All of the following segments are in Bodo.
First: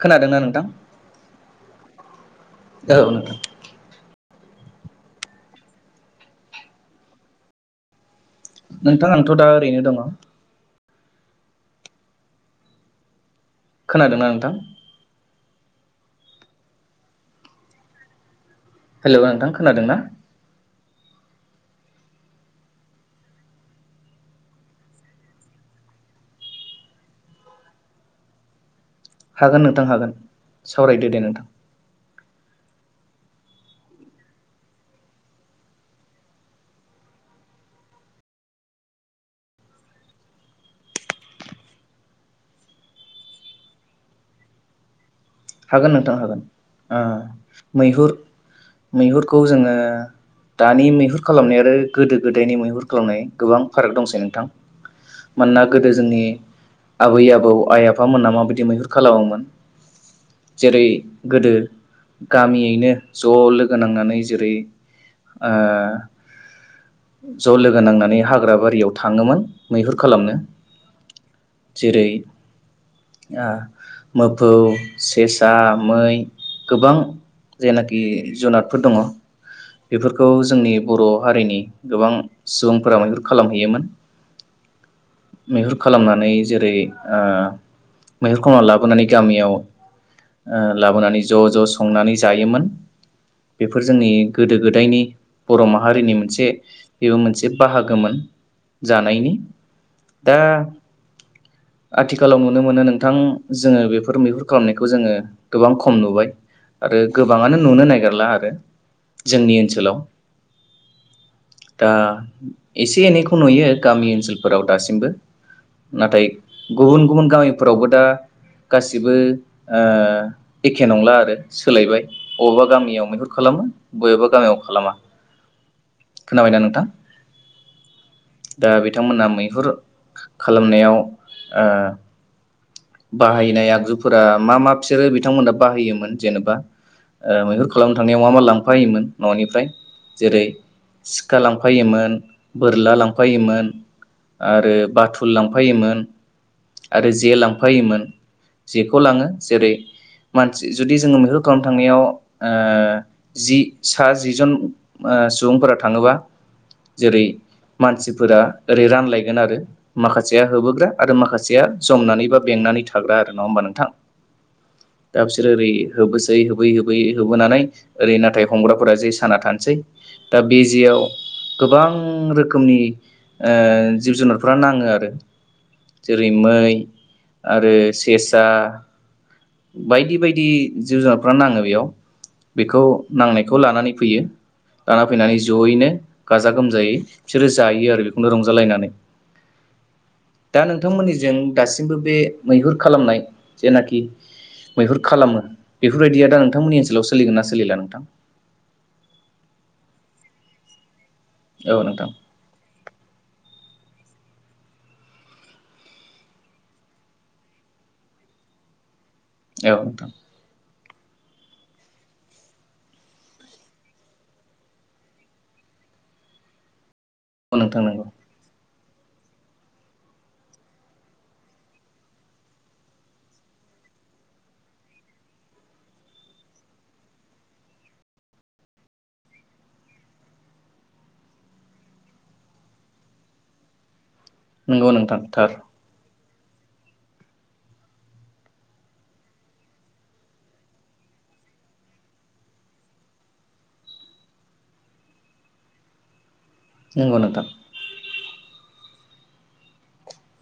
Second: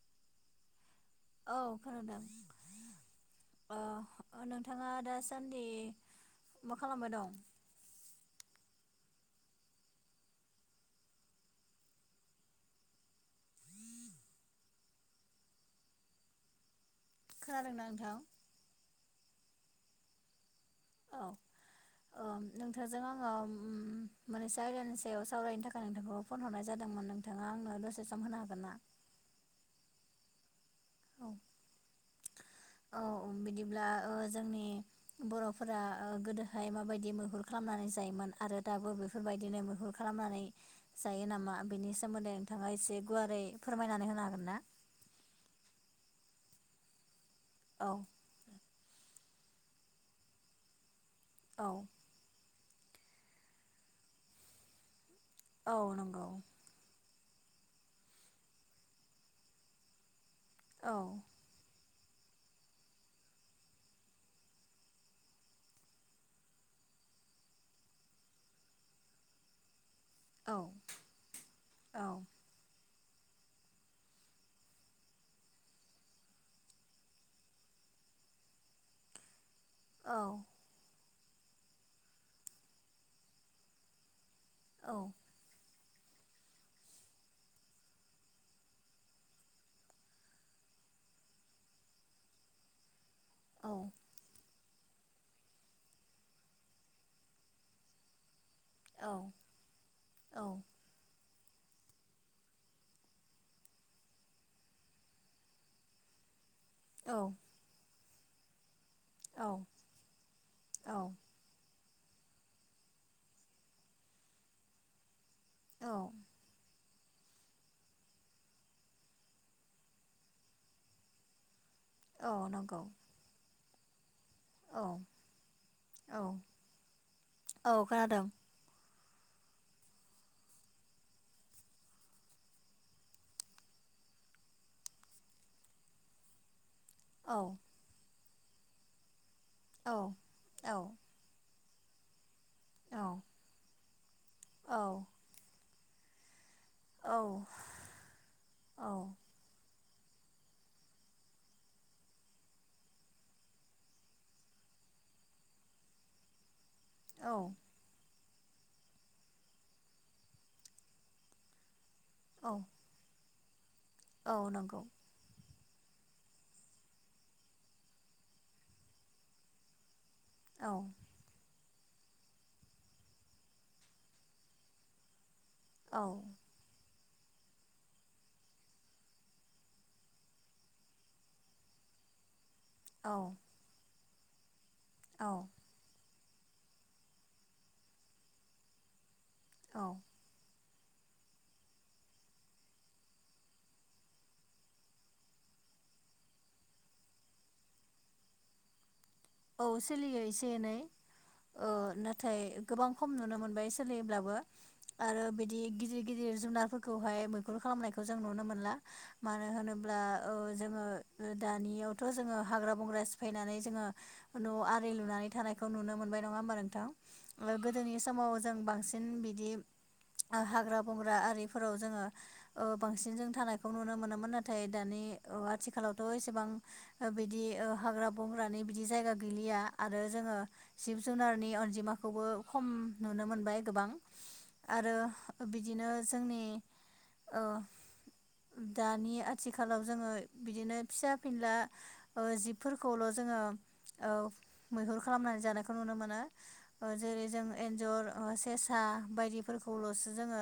खोनादोंना नोंथां? औ खोनादों औ नोंथां अ नोंथाङा दा सान्दि मा खालामबाय दं? नोंथां आंथ' दा ओरैनो दङ। खोनादोंना नोंथां? खोनादोंना नोंथां? हेलौ नोंथां खोनादों ना? औ औ नोंथांजों आङो मोनसे आयदानि सायाव सावरायनो थाखाय नोंथांखौ फन हरनाय जादोंमोन नोंथाङा आंनो दसे होनो हागोन ना? हागोन नोंथां हागोन। सावरायदो दे औ नोंथां। औ बिदिब्ला जोंनि बर'फोरा गोदोहाय माबायदि मैहुर खालामनानै जायोमोन आरो दाबो बेफोरबायदिनो मैहुर खालामनानै जायो नामा बिनि सोमोन्दै नोंथाङा एसे गुवारै फोरमायनानै होनो हागोन ना? हागोन नोंथां हागोन ओ औ मैहुर मैहुरखौ जोङो दानि मैहुर खालामनाय औ आरो गोदो गोदायनि मैहुर खालामनाय गोबां फाराग दंसै नोंथां। मानोना औ गोदो जोंनि नंगौ आबै आबौ आबौ आइ आफामोना माबायदि मैहुर खालामोमोन जेरै औ गोदो गामियैनो ज' लोगो नांनानै जेरै ओ ज' लोगो नांनानै हाग्रा बारियाव थाङोमोन मैहुर खालामनो औ जेरै औ ओ मोफौ सेसा, मै गोबां जेनाखि जुनारफोर दङ औ बेफोरखौ जोंनि बर' हारिनि गोबां सुबुंफोरा मैहुर खालामहैयोमोन। औ मैहुर खालामनानै जेरै ओ मैहुर खालामना लाबोनानै गामियाव ओ लाबोनानै ज' ज' संनानै जायोमोन। औ बेफोर जोंनि गोदो गोदायनि बर' माहारिनि मोनसे बेबो मोनसे बाहागोमोन। औ जानायनि औ दा आथिखालाव नुनो मोनो नोंथां जोङो बेफोर मैहुर खालामनायखौ जोङो गोबां खम नुबाय। आरो गोबाङानो नुनो नागिर ला आरो। जोंनि औ ओनसोलाव। औ दा एसे एनैखौ नुयो गामि ओनसोलफोराव दासिमबो। औ नाथाय गुबुन गुबुन गामिफोरावबो दा गासिबो। ओ एखे नंला आरो। सोलायबाय औ बबावबा नंगौ गामियाव मैहुर खालामो बयबो [unintelligible] औ औ खोनाबाय ना नोंथां ओ औ खोनादों बि बिथांमोना मैहुर खालामनायाव बाहायनाय ओ आगजु फोर मा मा बिसोरो बिथांमोना बाहायोमोन जेनेबा ओ औ मैहुर खालामनो थांनायाव मा मा लांफायोमोन। न'निफ्राय औ जेरै औ सिखा लां फायोमोन। बोरला औ लांफायोमोन औ आरो बाथुल लांफा फायोमोन। औ आरो जे लांफायोमोन। बेखौ लाङो जेरै मानसि जुदि जोङो मैहुर खालामनो थांनायाव ओ जि सा जि जन सुबुंफोरा थाङोबा जेरै औ मानसि फोरा ओरै रानलायगोन आरो माखासेया होबोग्रा आरो माखासेया जमनानै बा औ बेंनानै थाग्रा आरो। नङा होमबा नोंथां। औ नंगौ। दा बिसोर ओरै होबोसै होबोयै होबोयै होबोनानै ओरै नाथाय हमग्राफोरा जे साना थानोसै। दा बे औ जेयाव गोबां रोखोमनि ओ जिब जुनारफोरा नाङो आरो। औ जेरै मै आरो सेसा बायदि बायदि जिब जुनारफोरा नाङो बेयाव। बेखौ नांनायखौ लानानै फैयो। लाना औ फैनानै ज'यैनो गाजा-गोमजायै बिसोरो जायो आरो बेखौनो रंजालायनानै औ, दा नोंथांमोननिजों दासिमबो बे मैहुर खालामनाय जेनाखि मैहुर खालामो बेफोरबायदिया दा नोंथांमोननि ओनसोलाव सोलिगोना सोलिला नोंथां? औ सोलियो एसे-एनै। ओ औ नोंथां नाथाय! गोबां खम नुनो मोनबाय सोलियोब्ला बो, आरो बिदि गिदिर गिदिर जुनारफोरखौहाय मैहुर खालामनायखौ जों नुनो मोनला मानो औ होनोब्ला नोंथां जोङो दानियावथ' जोङो हाग्रा बंग्रा सिफायनानै जोङो न' आरि लुनानै थानायखौ नुनो मोनबाय नङा होमबा नोंथां? औ नोंथां गोदोनि नंगौ समाव जों बांसिन बिदि हाग्रा-बंग्रा आरिफोराव जोङो ओ बांसिन जों थानायखौ नुनो मोनोमोन नाथाय दानि आथिखालावथ' एसेबां बिदि हाग्रा बंग्रानि बिदि जायगा गैलिया आरो जोङो जिब जुनारनि अनजिमाखौबो खम नुनो मोनबाय गोबां नंगौ आरो नोंथां थार बिदिनो जोंनि ओ! दानि आथिखालाव जोङो बिदिनो फिसा-फिनला जिबफोरखौल' जोङो औ, मैहुर खालामनानै जानायखौ नुनो मोनो नंगौ जेरै जों नोंथां एन्जर, ओ सेसा बायदिफोरखौल'सो जोङो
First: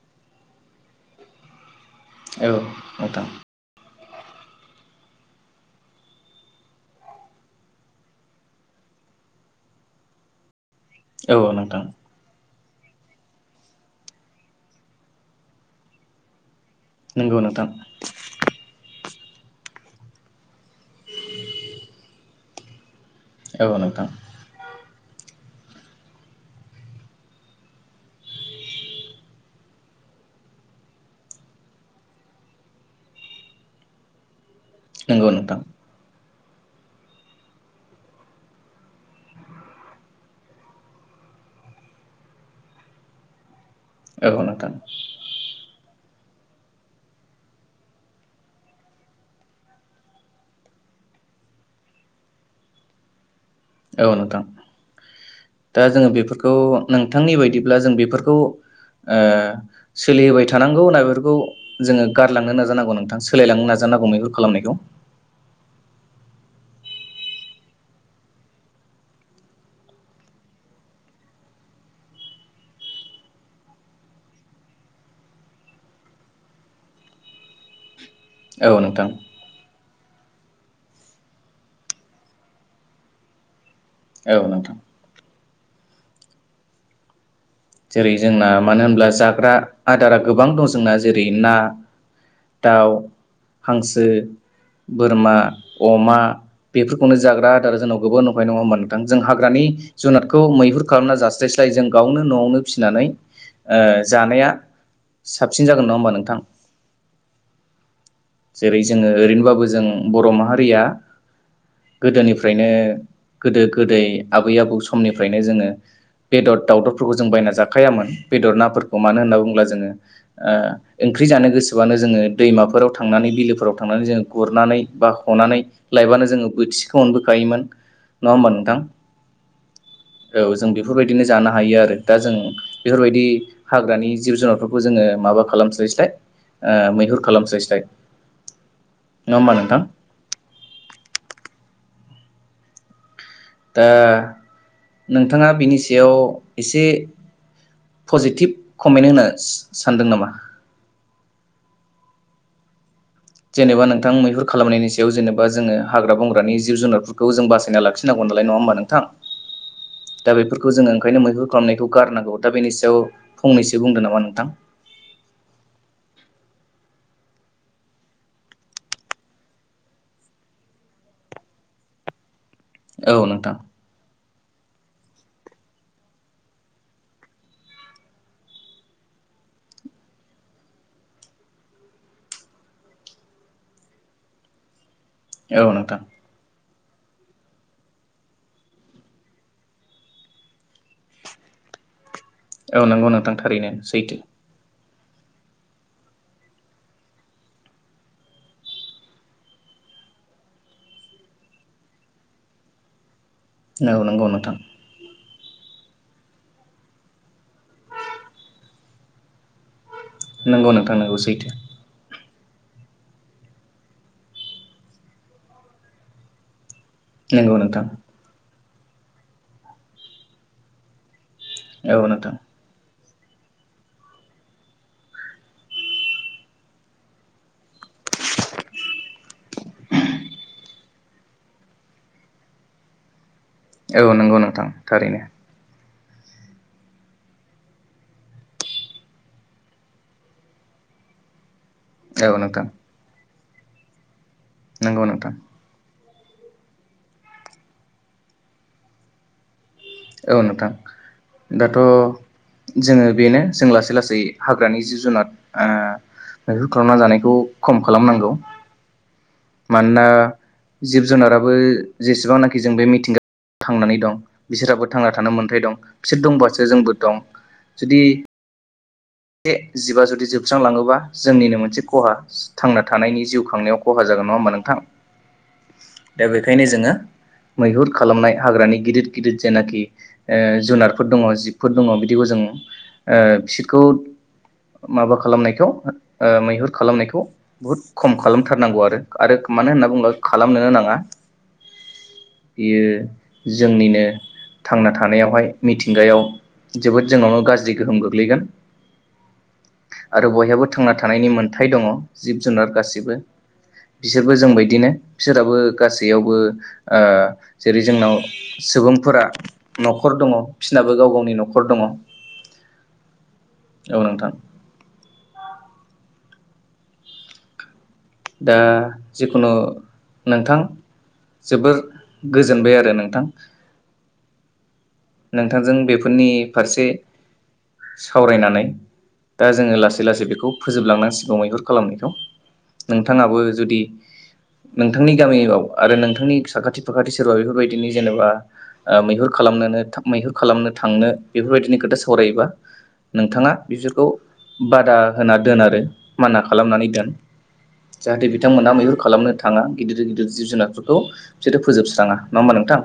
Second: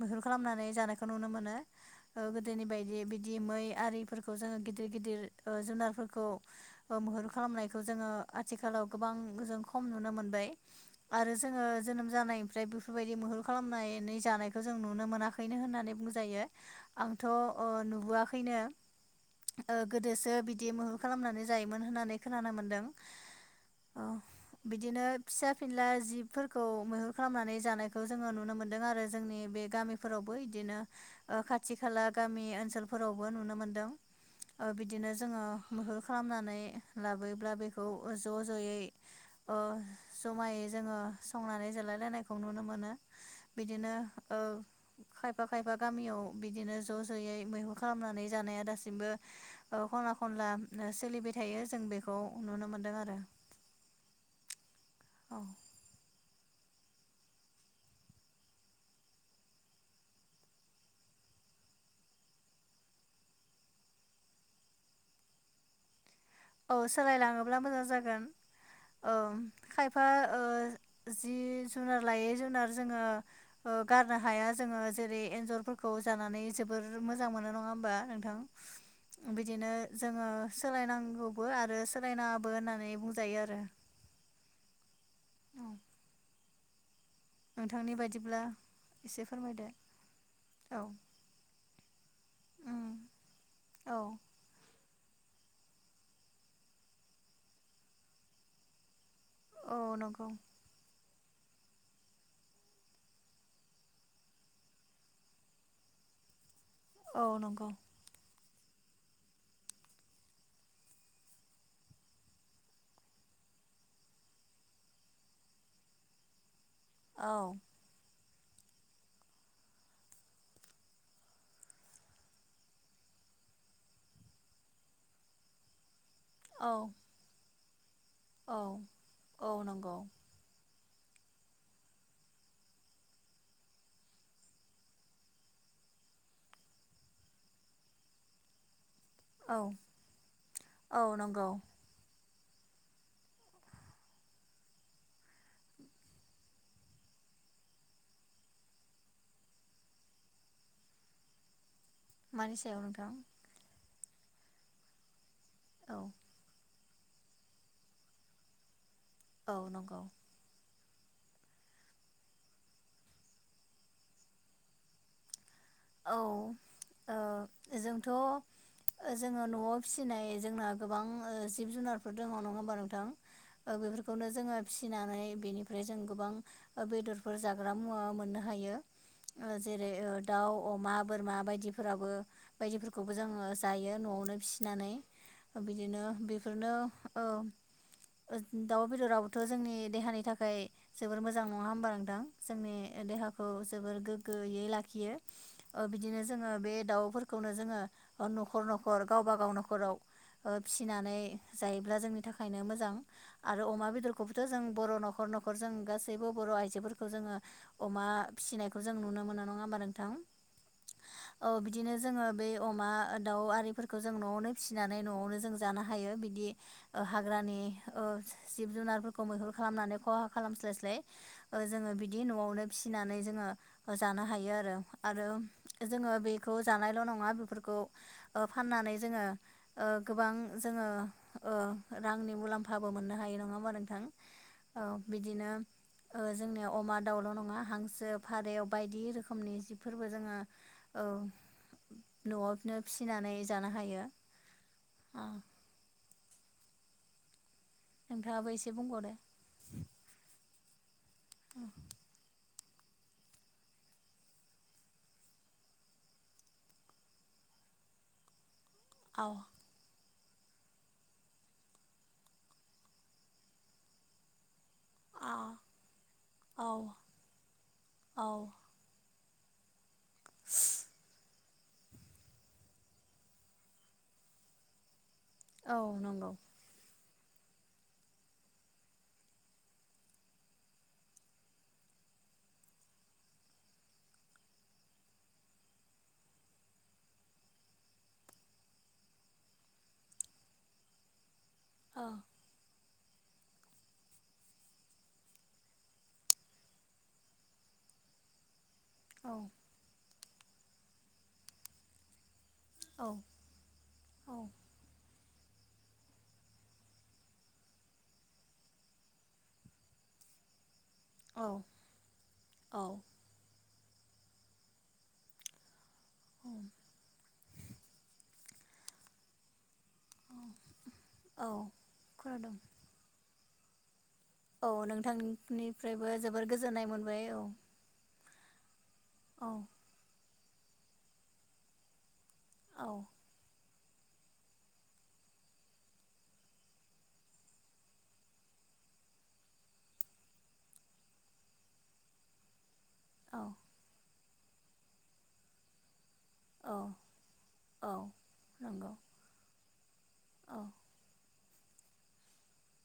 मैहुर खालामनानै जानायखौ नुनो मोनो। ओ औ गोदोनि बायदि नोंथां बिदि मै आरि फोरखौ जोंङो गिदिर-गिदिर ओ जुनारफोरखौ ओ मैहुर खालामनाय- खौ जोङो आथिखालाव गोबां जों खम नुनो मोनबाय आरो औ जोङो नोंथां जोनोम जानाय जाय बेफोरबायदि मैहुर खालामनानै जानायखौ जों नुनो मोनाखैनो होननानै बुंजायो। आंथ' नंगौ ओ नोंथां नुबोयाखैनो ओ गोदोसो बिदि मैहुर खालामनानै जायोमोन होननानै खोनानो मोन्दों। औ नोंथां फिसा-फिनला जिबफोरखौ मैहुर खालामनानै जानायखौ जोङो नुनो मोनदों आरो जोंनि बे गामिफोरावबो इदिनो ओ खाथि खाला गामि ओनसोलफोरावबो नुनो मोनदों। ओ बिदिनो नंगौ जोङो नोंथां मैहुर खालामनानै बे लाबोयोब्ला बेखौ ज'-ज'यै ओ ज'मायै जोङो संनानै जालायलायनायखौ नुनो मोनो। बिदिनो औ ओ नोंथां खायफा-खायफा गामियाव बिदिनो ज'-ज'यै मैहुर खालामनानै जानाया दासिमबो ओ खनला-खनला सोलिबाय थायो। जों बेखौ नुनो मोनदोंआरो। औ नोंथां, दा जोङो बेफोरखौ नोंथांनि बायदिब्ला जों बेफोरखौ ओ सोलिहोबाय थानांगौ ना बेफोरखौ जोङो गारलांनो नाजानांगौ नोंथां? सोलायलांनो नाजानांगौ बेैफोर खालामनायखौ। औ सोलायलाङोब्ला मोजां जागोन अ खायफा ओ जि जुनार लायै जुनार जोङो ओ गारनो हाया जोङो जेरै एन्जरफोरखौ जानानै जोबोर मोजां मोनो नङा होमबा औ नोंथां थां बिदिनो जोङो सोलायनांगौ बो आरो सोलायनाबो होननानै बुंजायो आरो औ नोंथां औ नोंथांनि जेरै बायदिब्ला जोंना मानो होनब्ला एसे जाग्रा फोरमायदो आदारा गोबां दं औ जोंना जेरै ना दाउ उम औ हांसो बोरमा अमा बेफोरखौनो जाग्रा आदार जोनाव गोबां नंखा नङा होमब जों हाग्रानि औ नंगौ जुनातखौ मैहुर खालामना जास्लायस्लाय जों गावनो न'आवनो फिसिनानै ओ जानाया साबसिन जागोन नङा होमबा नोंथां औ नंगौ जेरै जोङो ओरैनोबाबो जों बर' माहारिया गोदोनिफ्रायनो गोदो गोदै आबै आबौ समनिफ्रायनो जोङो बेदर दाउ दबखो जों औ जा जायामोन बेदर नाफोरखौ मानो होन्ना बुङोब्ला जोङो ओ ओंख्रि जानो गोसोबानो जोङो दैमाफोराव थांनानै बिलोफोराव थांनानै जोङो गुरनानै बा हनानै लाइबानो जोङो औ बोथिसेखौ मोनबोखायोमोन नङा होमबा औ नोंथां औ नंगौ औ जों बेख बेफोरबायदिनो जानो हायो आरो दा जों बेफोरबायदि हाग्रानि जिब जुनारफोरखौ जोङो माबा खालामस्लाय मैहुर खालामस्लायस्लाय नङा होमबा औ नोंथां औ नंगौ औ दा नोंथाङा बिनि सायाव एसे पजिटिभ कमेन्ट होनो सानदों नामा मानिसायाव नोंथां जेनेबा नोंथां मैहुर खालामनायनि सायाव जेनेबा बा जोङो औ हाग्रा बंग्रानि जिब जुनारफोर खौ जों बासायना लाखिनांगौ नालाय नङा होमबा नोंथां औ नंगौ दा बेफोरखौ जोङो ओंखायनो मैहुर खालामनायखौ गारनांगौ दा बेनि सायाव फंनैसो बुंदों नामा नोंथां औ जोंथ' जोङो न'आव फिसिनाय जोंना गोबां जिब जुनारफोर दङ नङा नोंथां बेफोरखौनो जोङो फिसिनानै बेनिफ्राय जों गोबां बेदरफोर जाग्रा मुवा मोननो हायो जेरै दाउ अमा बोरमा बायदिफोराबो बायदिफोरखौबो जोङो जायो न'आवनो फिसिनानै औ नोंथां बिदिनो बेफोरनो औ दाउ बेदराबोथ' जोंनि देहानि थाखाय जोबोर मोजां नङा होमबा नोंथां जोंनि औ नंगौ नोंथां देहाखौ थारैनो जोबोर सैथो गोग्गोयै लाखि बियो बिदिनो जोङो बे दाउफोरखौनो जोङो न'खर न'खर गावबागाव न'खराव फिसिनानै जायोब्ला जोंनि थाखायनो मोजां आरो अमा औ नंगौ बेदरखौबोथ' नोंथां जों बर' न'खर न'ख न'खर जों गासैबो बर' आइजोफोरखौ जोङो अमा फिसिनायखौ जों नुनो मोनो नङा होमबा नोंथां नंगौ नोंथां सैथो औ बिदिनो जोङो बे अमा दाउ आरिफोरखौ जों न'आवनो फिसिनानै न'आवनो जों जानो हायो बिदि नंगौ हाग्रानि नोंथां ओ जिब जुनारफोरखौ मैहुर खालामनानै खहा खालामस्लायस्लाय जोङो औ बिदि नोंथां न'आवनो फिसि फिसिनानै जोङो जानो हायो आरो आरो जोङो बेखौ जानायल' नङा बेफोरखौ फाननानै जोङो ओ गोबां जोङो ओ रांनि मुलाम्फाबो मोननो हायो नङा होमबा नोंथां औ नंगौ नोंथां औ थारैनो बिदिनो ओ जोंनिया अमा, दाउल' नङा हांसो, फारौ बायदि रोखोमनि जिब फोरबो जोङो औ न'आवनो फिसिनानै जानो हायो नोंगौ ओ नोंथां नोंथाङाबो एसे बुंबावदो औ नोंथां दाथ' जोङो बेनो जों लासै लासै हाग्रानि जिब जुनार ओ मैहुर खालामना जानायखौ खम खालामनांगौ आव मानोना जिब जुनाराबो जेसेबांनाखि जों बे मिथिंगा थांनानै दं बिसोराबो थांना आ थानो मोन्थाय दं बिसोर दंबासो आव जोंबो दं जुदि आव बे जिबा जुदि जोबस्रांलाङोबा जोंनिनो मोनसे खहा थांना थानायनि जिउ खांनायाव खहा जागोन नङा होमबा नोंथां औ दा नंगौ बेखायनो जोङो मैहुर खालामनाय हाग्रानि गिदिर गिदिर जेनाखि ओ जुनारफोर दङ जिबफोर दङ बिदिखौ जों ओ बिसोरखौ माबा खालामनायखौ ओ मैहुर खालामनायखौ बुहुद खम खालामथारनांगौ आरो आरो मानो होनना बुङोब्ला खालामनोनो नाङा ओ बियो जोंनिनो थांना थानायावहाय मिथिंगायाव जोबोद जोंनावनो गाज्रि गोहोम गोग्लैगोन औ आरो बयहाबो थांना थानायनि मोनथाय दङ जिब जुनार औ गासिबो औ बिसोरबो जोंबायदिनो बिसोराबो गासैयावबो ओ जेरै जोंनाव सुबुंफोरा न'खर दङ बिसिनाबो गाव गावनि औ न'खर दङ औ औ नोंथां दा जिखुनु नोंथां औ जोबोर खोनादों गोजोनबाय आरो नोंथां औ नोंथांजों नोंथांनिफ्रायबो बेफोरनि जोबोर फारसे गोजोननाय मोनबाय औ सावरायनानै दा औ जोङो लासै लासै बेखौ फोजोबलांनांसिगौ मैहुर खालामनायखौ औ नोंथाङाबो जुदि नोंथांनि गामियाव आरो नोंथांनि साखाथि फाखाथि सोरबा बेफोरबायदिनि जेनेबा मैहुर खालामनोनो मैहुर खालामनो थांनो बेफोरबायदिनि खोथा सावरायोबा औ नोंथाङा बिसोरफोरखौ बादा होना दोन आरो माना औ खालामनानै दोन औ जाहाथे बिथांमोना नंगौ मैहुर खालामनो थाङा गिदिर गिदिर जिब औ जुनारफोरखौ बिसोरो फोजोबस्राङा नङाहोमबा नोंथां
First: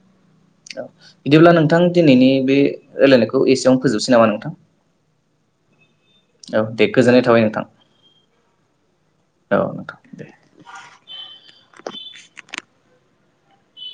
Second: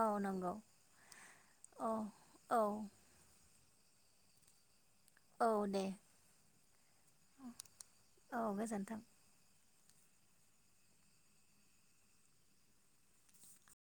औ नंगौ। औ बिदिब्ला नोंथां औ दिनैनि बे औ रायलायनायखौ एसेयावनो फोजोबसै नामा नोंथां औ दे औ दे गोजोननाय थाबाय नोंथां औ गोजोन्थों औ थां [unintelligible] [unintelligible]